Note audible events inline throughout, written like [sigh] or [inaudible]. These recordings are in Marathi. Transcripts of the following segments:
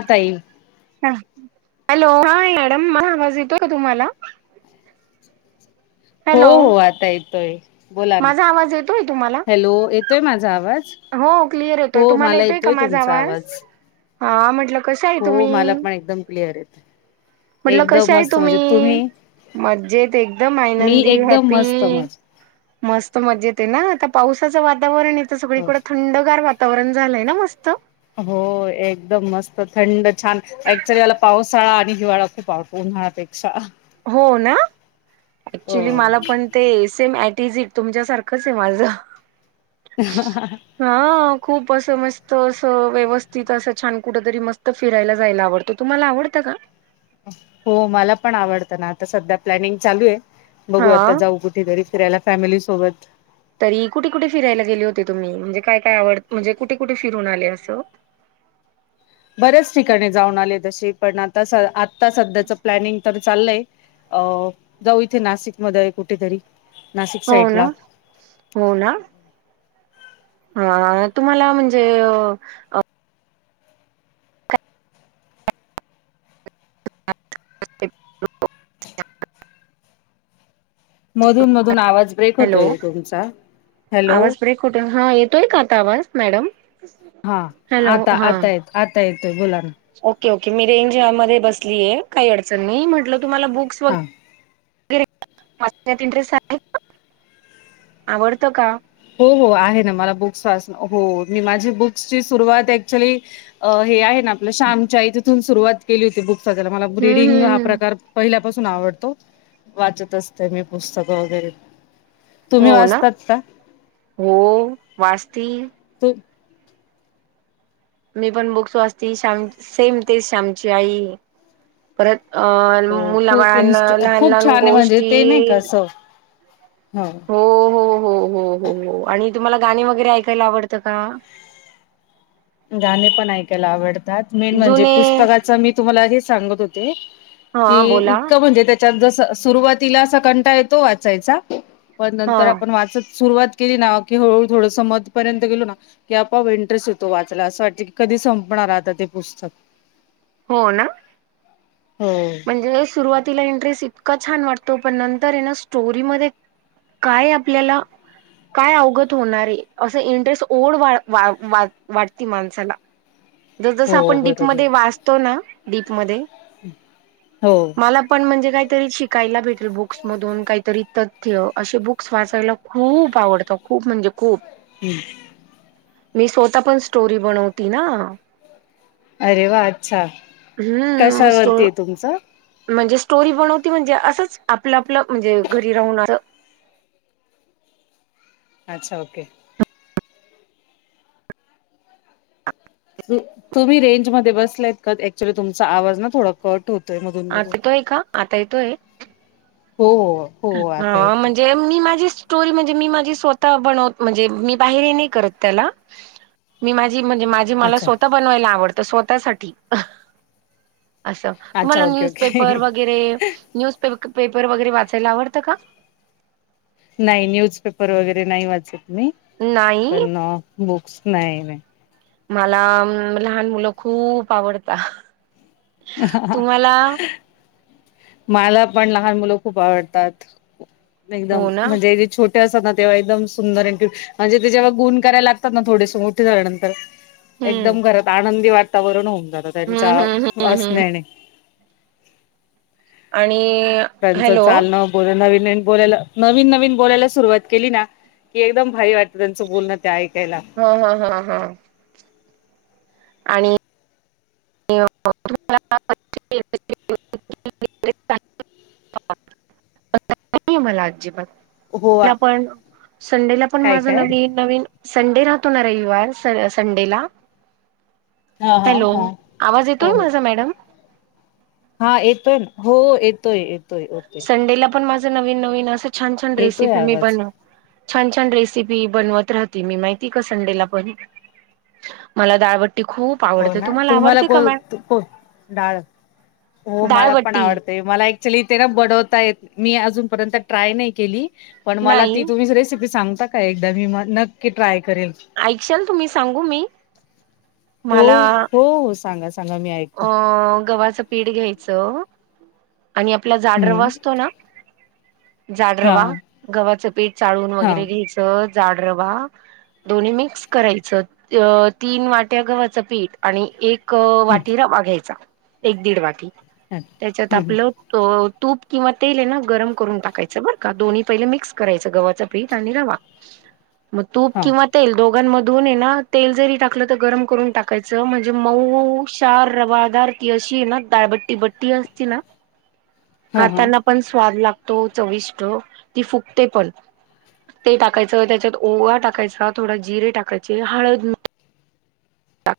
आता ईल. हा. हॅलो, हा मॅडम म आवाज येतोय का तुम्हाला? हो, हॅलो हो, आता येतोय. बोला ना माझा आवाज येतोय तुम्हाला? हॅलो येतोय माझा आवाज हो क्लिअर येतोय, हो तुम्हाला मला येतोय का माझा तुमचा आवाज? हा म्हटलं कसंय हो मला तुम्ही? पण एकदम क्लिअर ये. म्हटल कश्या आहे तुम्ही? मज्जेत एकदम मी आनंदी एकदम हॅपी. मस्त मज मस्त मजेतय आहे ना, आता पावसाचं वातावरणये तर सगळीकडं थंडगार वा तावरण झालंय ना मस्त. हो, एकदम मस्त थंड छान ऍक्च्युली मला पावसाळा आणि हिवाळा खूप आवडतो उन्हाळापेक्षा. हो ना ऍक्च्युली मला पण ते सेम एटिजिट तुमच्यासारखंच आहे माझं. ह [unintelligible] हा खूप असं मस्त असं व्यवस्थित असं छान कुठ तरी मस्त फिरायला जायला आवडत. ते तुम्हाला आवडतं का? हो मला पण आवडतं ना आता सध्या प्लॅनिंग चालू आहे बघू आता हा जाऊ कुठेतरी. फिरायला फॅमिली सोबत. तरी कुठे, कुठे फियला गेले होते तुम्ही? म्हणजे काय, काय आव म्हणजे कुठे, कुठे फिरून आले अस? बऱ्याच ठिकाणी जाऊन आले तसे पण आता, आता सध्याच प्लॅनिंग तर चाललंय अ जाऊ इथे नाशिक आहे कुठेतरी. नाशिक हो ना, साईडला हो ना. हा तुम्हाला म्हणजे ह [unintelligible] मधून, मधून आवाज ब्रेक हॅलो होतोय तुमचा, हॅलो. कुठ येतोय का आता आवाज मॅडम? हा हॅलो आता, हा आता येत आता येतोय बुलाना. ओके, ओके मी रेंज मध्ये बसली आहे काही अडचण नाही म्हटलं तुम्हाला बुक्स वगैर हा मात इंटरेस्ट आहे का? आवडत का? हो हो आहे ना मला बुक्स वाच हो मी माझी बुक्सची सुरुवात ऍक्च्युली अ हे ना आपलं श्यामची आई तिथून सुरुवात केली होती बुक वाचायला मला हम्म रिडिंग हम्म हा हम्म प्रकार पहिल्यापासून आवडतो वाचत असते मी पुस्तक वगैरे. तुम्ही हो ना वाचतात का? हो वाचती. ते [unintelligible] मी पण बुक वाचती श्याम सेम तेच श्यामची आई. परत अ हो खूप मुलाबाळांना इन्स्ट लहान, खूप लहान छान आहे गोष्टी हम्म. हो हो हो हो हो हो आणि तुम्हाला गाणी वगैरे ऐकायला आवडतं का? गाणे पण ऐकायला आवडतात मेन म्हणजे जुने पुस्तकाच मी तुम्हाला हे सांगत होते. कि हा बोला इतकं म्हणजे त्याच्यात जस सुरुवातीला असा कंटा येतो वाचायचा. पण हा नंतर आपण वाचत सुरुवात केली ना की हळूहळू थोडंस मत पर्यंत गेलो ना की आप आपोआप इंरेस्ट येतो तो वाचाला असं वाटते की कधी संपणार आता ते पुस्तक. हो ना! हो! म्हणजे सुरुवातीला इंटरेस्ट इतका छान वाटतो, पण नंतर हे ना स्टोरीमध्ये काय आपल्याला. काय अवगत होणार हे, असं इंटरेस्ट ओढ वा-वा-वा वाटती माणसाला. ज-ज-जस हो आपण बरोबर. डीपमध्ये वाचतो ना डीपमध्ये. हो! मला पण म्हणजे काहीतरी शिकायला भेटेल बुक्स मधून काहीतरी. तथ्य असे बुक्स वाचायला खूप आवडतं, खूप म्हणजे खूप. हू! मी स्वतः पण स्टोरी बनवती ना! अरे वा अच्छा हम्म मग स्टो कशावरती हे तुमचं? म्हणजे स्टोरी बनवती म्हणजे, असंच आपलं आपलं म्हणजे घरी राहूननार. अच्छा ओके! तुम्ही रेंज मध्ये बसल्यायत का ऍक्च्युली तुमचा आवाज ना थोडा कट होत आता तोय का, आता येतोय. हो हो! आता हा येतोय म्हणजे. मी माझी स्टोरी म्हणजे, मी माझी स्वतः बनवत म्हणजे मी बाहेर ये नाही करत त्याला. मी माझी म्हणजे माझी मला अच्छा स्वतः बनवायला आवडतं, स्वतःसाठी. असं तुम्हाला अच्छा ओके ओके न्यूजपेपर वगैरे, न्यूज पेपर वगैरे वाचायला आवडतं का? नाही न्यूजपेपर वगैरे नाही वाचत मी, नाही पण बुक्स नाही नाही. मला लहान मुलं खूप आवडता तुम्हाला? माला पण लहान मुलं खूप आवडतात, एकदम हो ना म्हणजे ते छो टे असतात ना तेव्हा एकदम सुंदर न क्युट, म्हणजे ते जेव्हा गुण करायला लागतात ना थोडेस मोठे झाल्यानंतर हम्म एकदम घरात आनंदी वातावरण होऊन जातं हम्म त्यांच्या हम्म हम्म हम्म असण्याने. आणि! त्यांचं हॅलो चालणं बोल नवीन नवीन बोलायला नवीन नवीन बोलायला सुरुवात केली ना! कि एकदम भारी वाटतं त्यांचं बोलणं ते ऐकायला. हा हा हा हा! [unintelligible] [unintelligible] हो संडेला पण काय माझं काय नवीन नवीन. संडे राहतो ना रविवार सं-संडेला! हा हा हॅलो हा आवाज हो येतोय हो माझा मॅडम? हा येतोय ना, हो येतोय येत. संडेला पण माझं नवीन नवीन असं छान छान येतोय रेसिपी मी आवाज बनवं छान छान रेसिपी बनवत राहते मी, माहिती का संडेला पण. मला दाळबट्टी खूप हो आवडते ना तुम्हाला आवडते का मॅम को-को डाळ हो मला पण दाळबट्टी आवडते. मला ऍक्च्युली ते ना बडवता येत मी अजूनपर्यंत ट्राय नाही केली. पण मला नाही ती तुम्हीच रेसिपी सांगता का एकदा मी मं नक्की ट्राय करेल. आईकशाल तुम्ही सांगू मी? हो मला हो सांगा सांगा मी ऐकं अ गव्हाचं पीठ घ्यायचं आणि आपला जाड रवा हम्म असंतो ना? जाड रवा, हा गव्हाचं पीठ चाळून हा वगैरे हं घ्यायचं, जाड रवा दोन्ही मिक्स करायच. अ तीन वाट्या गव्हाचं पीठ आणि एक अ हं टी रवा घ्यायचा, एक दीड वाटी, हं त्याच्यात हं आपलं तो तूप किंवा तेल ये ना, गरम करून टाकायचं, बरं का दोन्ही पहिले मिक्स करायचं. गव्हाचा पीठ आणि रवा म तूप हा किंवा तेल दोघांमधून ये ना, तेल जरी टाकलं त गरम करून टाकायचं, म्हणजे मऊ चार रवादार की अशी ये ना दाळबट्टी बट्टी असती ना, हा हा खाताना पण स्वाद लागतो. चविष्ट ती फुगते पण ते टाकायचं, त्याच्यात ओवा टाकायचा, थोडा जिरे टाकायचे, हळद टाक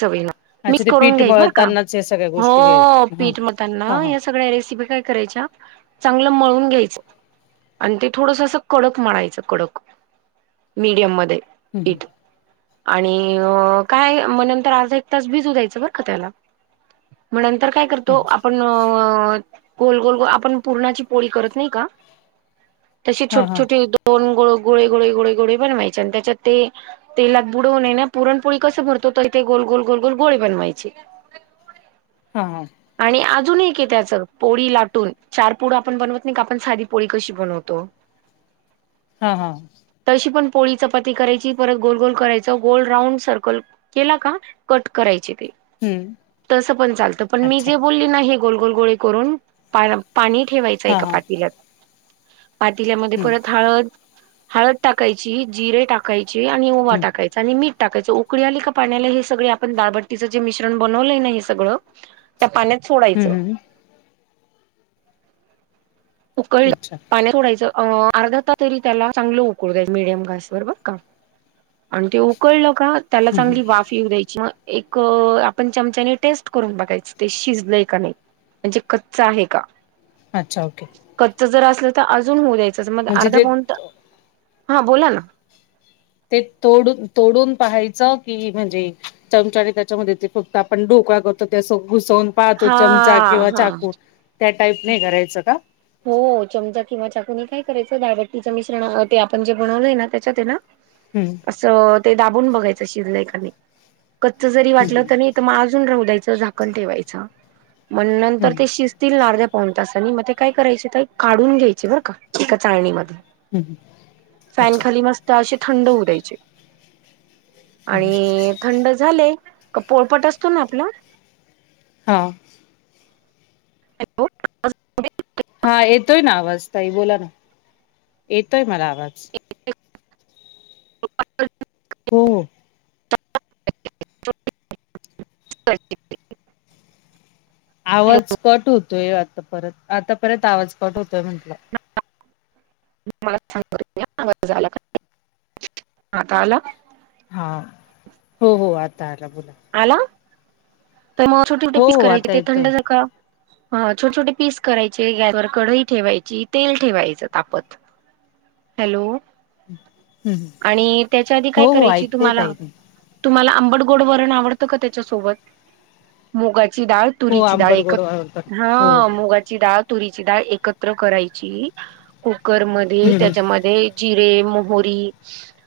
चवीला अच्छा मिक्स ते करून पीठ घ्याय बर का, मळतानाच या सगळ्या गोष्टी हे हो हा पीठ म हा त्यांना हा या सगळ्या रेसिपी काय करायच्या चांगलं मळून घ्यायचं. आणि ते थोडसं अस कडक मळायचं कडक मिडीयम मध्ये हं हं पीठ आणि य काय म नंतर एक अर्धा तास भिजू द्यायचा बरं का त्याला, म नंतर काय तर हं तो आपण अ गोल गोल आपण, पुरणाची पोळी करत नाही का तशे हा छोट हा छोटी दो दोन गो गोळे गोळे गोळे गोळे बनवायचे. आणि त्याच्यात ते तेलात बुडवून ये ना पुरणपोळी कस भरतो, तर ते गोल गोल गोल गोल गोळे बनवायचे. हा हं आणि अजून एक ये त्याचं. पोळी लाटून. चार पुड आपण बनवत नाही का? आपण साधी पोळी कशी बनवतो. [inaudible] हा हा तशी पण पोळी चपाती करायची. परत गोल गोल करायच. गोल राऊंड सर्कल केला का? कट करायचे ते. हं तसं चालतं पण चालत. पण मी अच्छा जे बो बोलली ना हे गोल गोल गोळे करून, पा पाणी ठेवायचं हा एका हा पातील्यात पातील्यामध्ये हं परत हळद, हळद टाकायची, जिरे टाक टाकायची आणि ओवा हं टाकाय च आणि मीठ टाकायचं. उकळी आली का पाण्याला. हे सगळे आपण दालबटीच जे मिश्रण बनवलंय ना हे सगळं त्या पाण्यात हं सोडायचं. हं उकळल, अच्छा पाण्यात सोडायचं. अ अर्धा तास तरी त्याला चांगलं उकळून द्यायच. मिडियम गॅसवर वर बर का. आणि ते उकळलं का त्याला हं हं चांगली वाफ येऊ द्यायची. म एक आपण चमचाने टेस्ट करून बघायचं. ते शिजलंय का नाय. म्हणजे कच्च आहे का? अच्छा ओके. कच्च जर असलं तर अजून होऊ द्यायचं. म ज म्हणजे अर्धा ते पाऊंण ता, हा बोला ना ते तोडून तोडून पाहायचं की म्हणजे चमचाने त्याच्यामध्ये ते फक्त आपण डोकळा करतो ते असं घुसवून पाहतो. हा चमचा किंवा हा चाकू. त्या टाईप नाही करायचं का? हो चमचा किंवा चाकूनी काय करायचं, दाळबट्टीच्या मिश्रणा ते आपण जे बनवलय ना. त्याच्यात ये ना हम्म सो ते दाबून बघायचं शिजलय का नाही. कच्च जरी वाटलं हं त नी म आजून राहू द्यायच. झाकण ठेवायचं. म हं नंतर ते शिजत तील ना अर्धा पाऊन तसानी. म ते काय करायचे ताई काढून घ्यायचे बरं का एका चाळणीमध्ये हं हं फॅन अच्छा. खाली मस्त असे थंड होऊ द्यायचे. आणि थंड झाले, का पोपट असतो ना आपला हा, हॅलो, [unintelligible] हा येतोय ना आवाज ताई बोला ना, येतोय मला आवाज. [unintelligible] हो हो. कट्टी आवाज कट होतोय आता परत, आता परत आवाज कट होतोय म्हंटलं. मला सांग बरं आवाज आला का [unintelligible] आता आला? हाव, हो हो, आता आला बोला. आला. त म छोटे मोटे हो पीस हो करायचे. आता ते येतोय थंड झाल का ह, छोटे छोटे पीस करायचे. गॅसवर कढई ठेवायची. तेल ठेवायचं तापत. हॅलो, हम्म आणि त्याच्या आधी काय हो हो करायची ऐकते तुम्हाला? ताई मी तुम्हाला आंबटगोड वरण आवडतं का त्याच्यासोबत? मुगाची डाळ हो तुरीची डाळ आंबट गोड एकत, आवडतात हो ह मुगाची डाळ तुरीची दाळ एकत्र करायची कुकर मध्ये हम्म त्याच्यामध्ये ध्ये जिरे, मोहोरी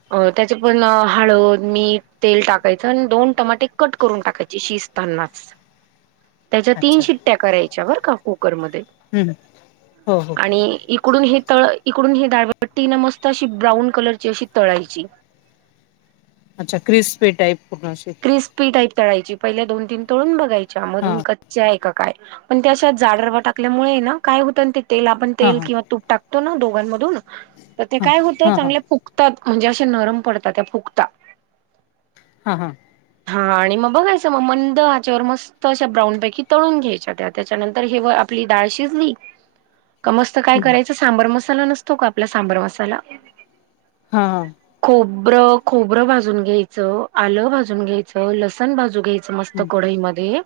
अ त्याचे पण हळद, मीठ, तेल टाकायचं आणि दोन टमाटे कट करून टाकायचे शिजतानाच. त्याच्या तीन अच्छा. शी ट्ट्या करायच्या बर का कुकरमध्ये. हम्म, हो हो. आणि इकडून हे तळ इकडून हे दाळबट्टी ना मस्त अशी ब्राऊन कलरची अशी तळायची. अच्छा क्रिस्पी टाईप पूर्ण अशी क्रिस्पी टाईप तळायची. पहिल्या दोन तीन तळून बघायच्या हा मधून कच्च्या आहे का काय पण त्या अशा जाड रवा टाकल्यामुळे ना काय होतं ते तेल आपण हा तेल हा किंवा तूप टाकतो ना, दोघांमधून तर ते हा काय होतं हा हा चांगलं फु फुकतात म्हणजे असे नरम पडतात त्या फुकता. हा हा, हा आणि मग बघायचं मग मंद आचेवर मस् त अशा ब्राउनपैकी तळून घ्यायच्या त्या. त्याच्यानंतर हेव आपली दाळ शिजली का मस्त काय हम्म करायचं. सांबर मसाला नसतो आपला सांबर मसाला हा ह, खोबरं खोबरं भाजून घ्यायचं, आलं भाजून घ्यायचं, लसण भाजून घ्याय समस्त हम्म कढईमध्ये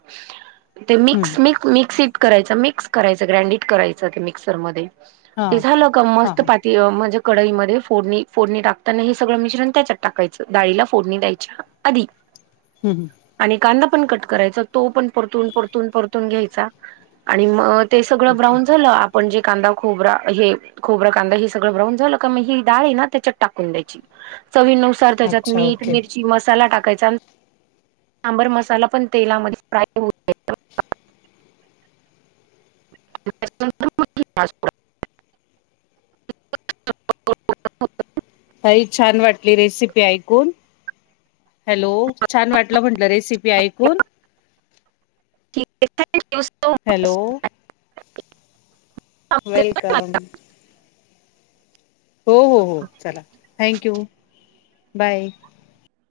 ते हम्म मिक्स मिक्स मिक्सीत करायचं, मिक्स करायचं, ग्रँडीड करायचं ते मिक्सर मध्ये. हा ते झालं का हा मस्त हा पा ते म्हणजे कढईमध्ये फोडणी फोडणी टाकताना हे सगळं मिश्रण त्याच्यात टाकायचं., डाळीला फोडणी द्यायच्या. आधी हम् हं, आणि कांदा पण कट करायचा. तो पण परतून परतून परतून घ्यायचा आणि मग ते सगळं ओके ब्राउन झालं पण जे कांदा खोबरा हे खोबरा कांदा हे सगळं ब्राऊन झालं का, मग ही दाळ आहेना त्याच्यात टाकून द्यायची. चवीनुसार त्याच्यात अच्छा मीठ, ओके मिरची मस् मसाला टाकायचा. सांबर मसाला पण तेलामध्ये फ्राय [unintelligible] तरी छान वाटली रेसिपी ऐकून. हॅलो छान वाटलं म्हटलं रेसिपी ऐकून. ठीक thank you so much. Hello welcome. हो हो हो चला थँक यू बाय.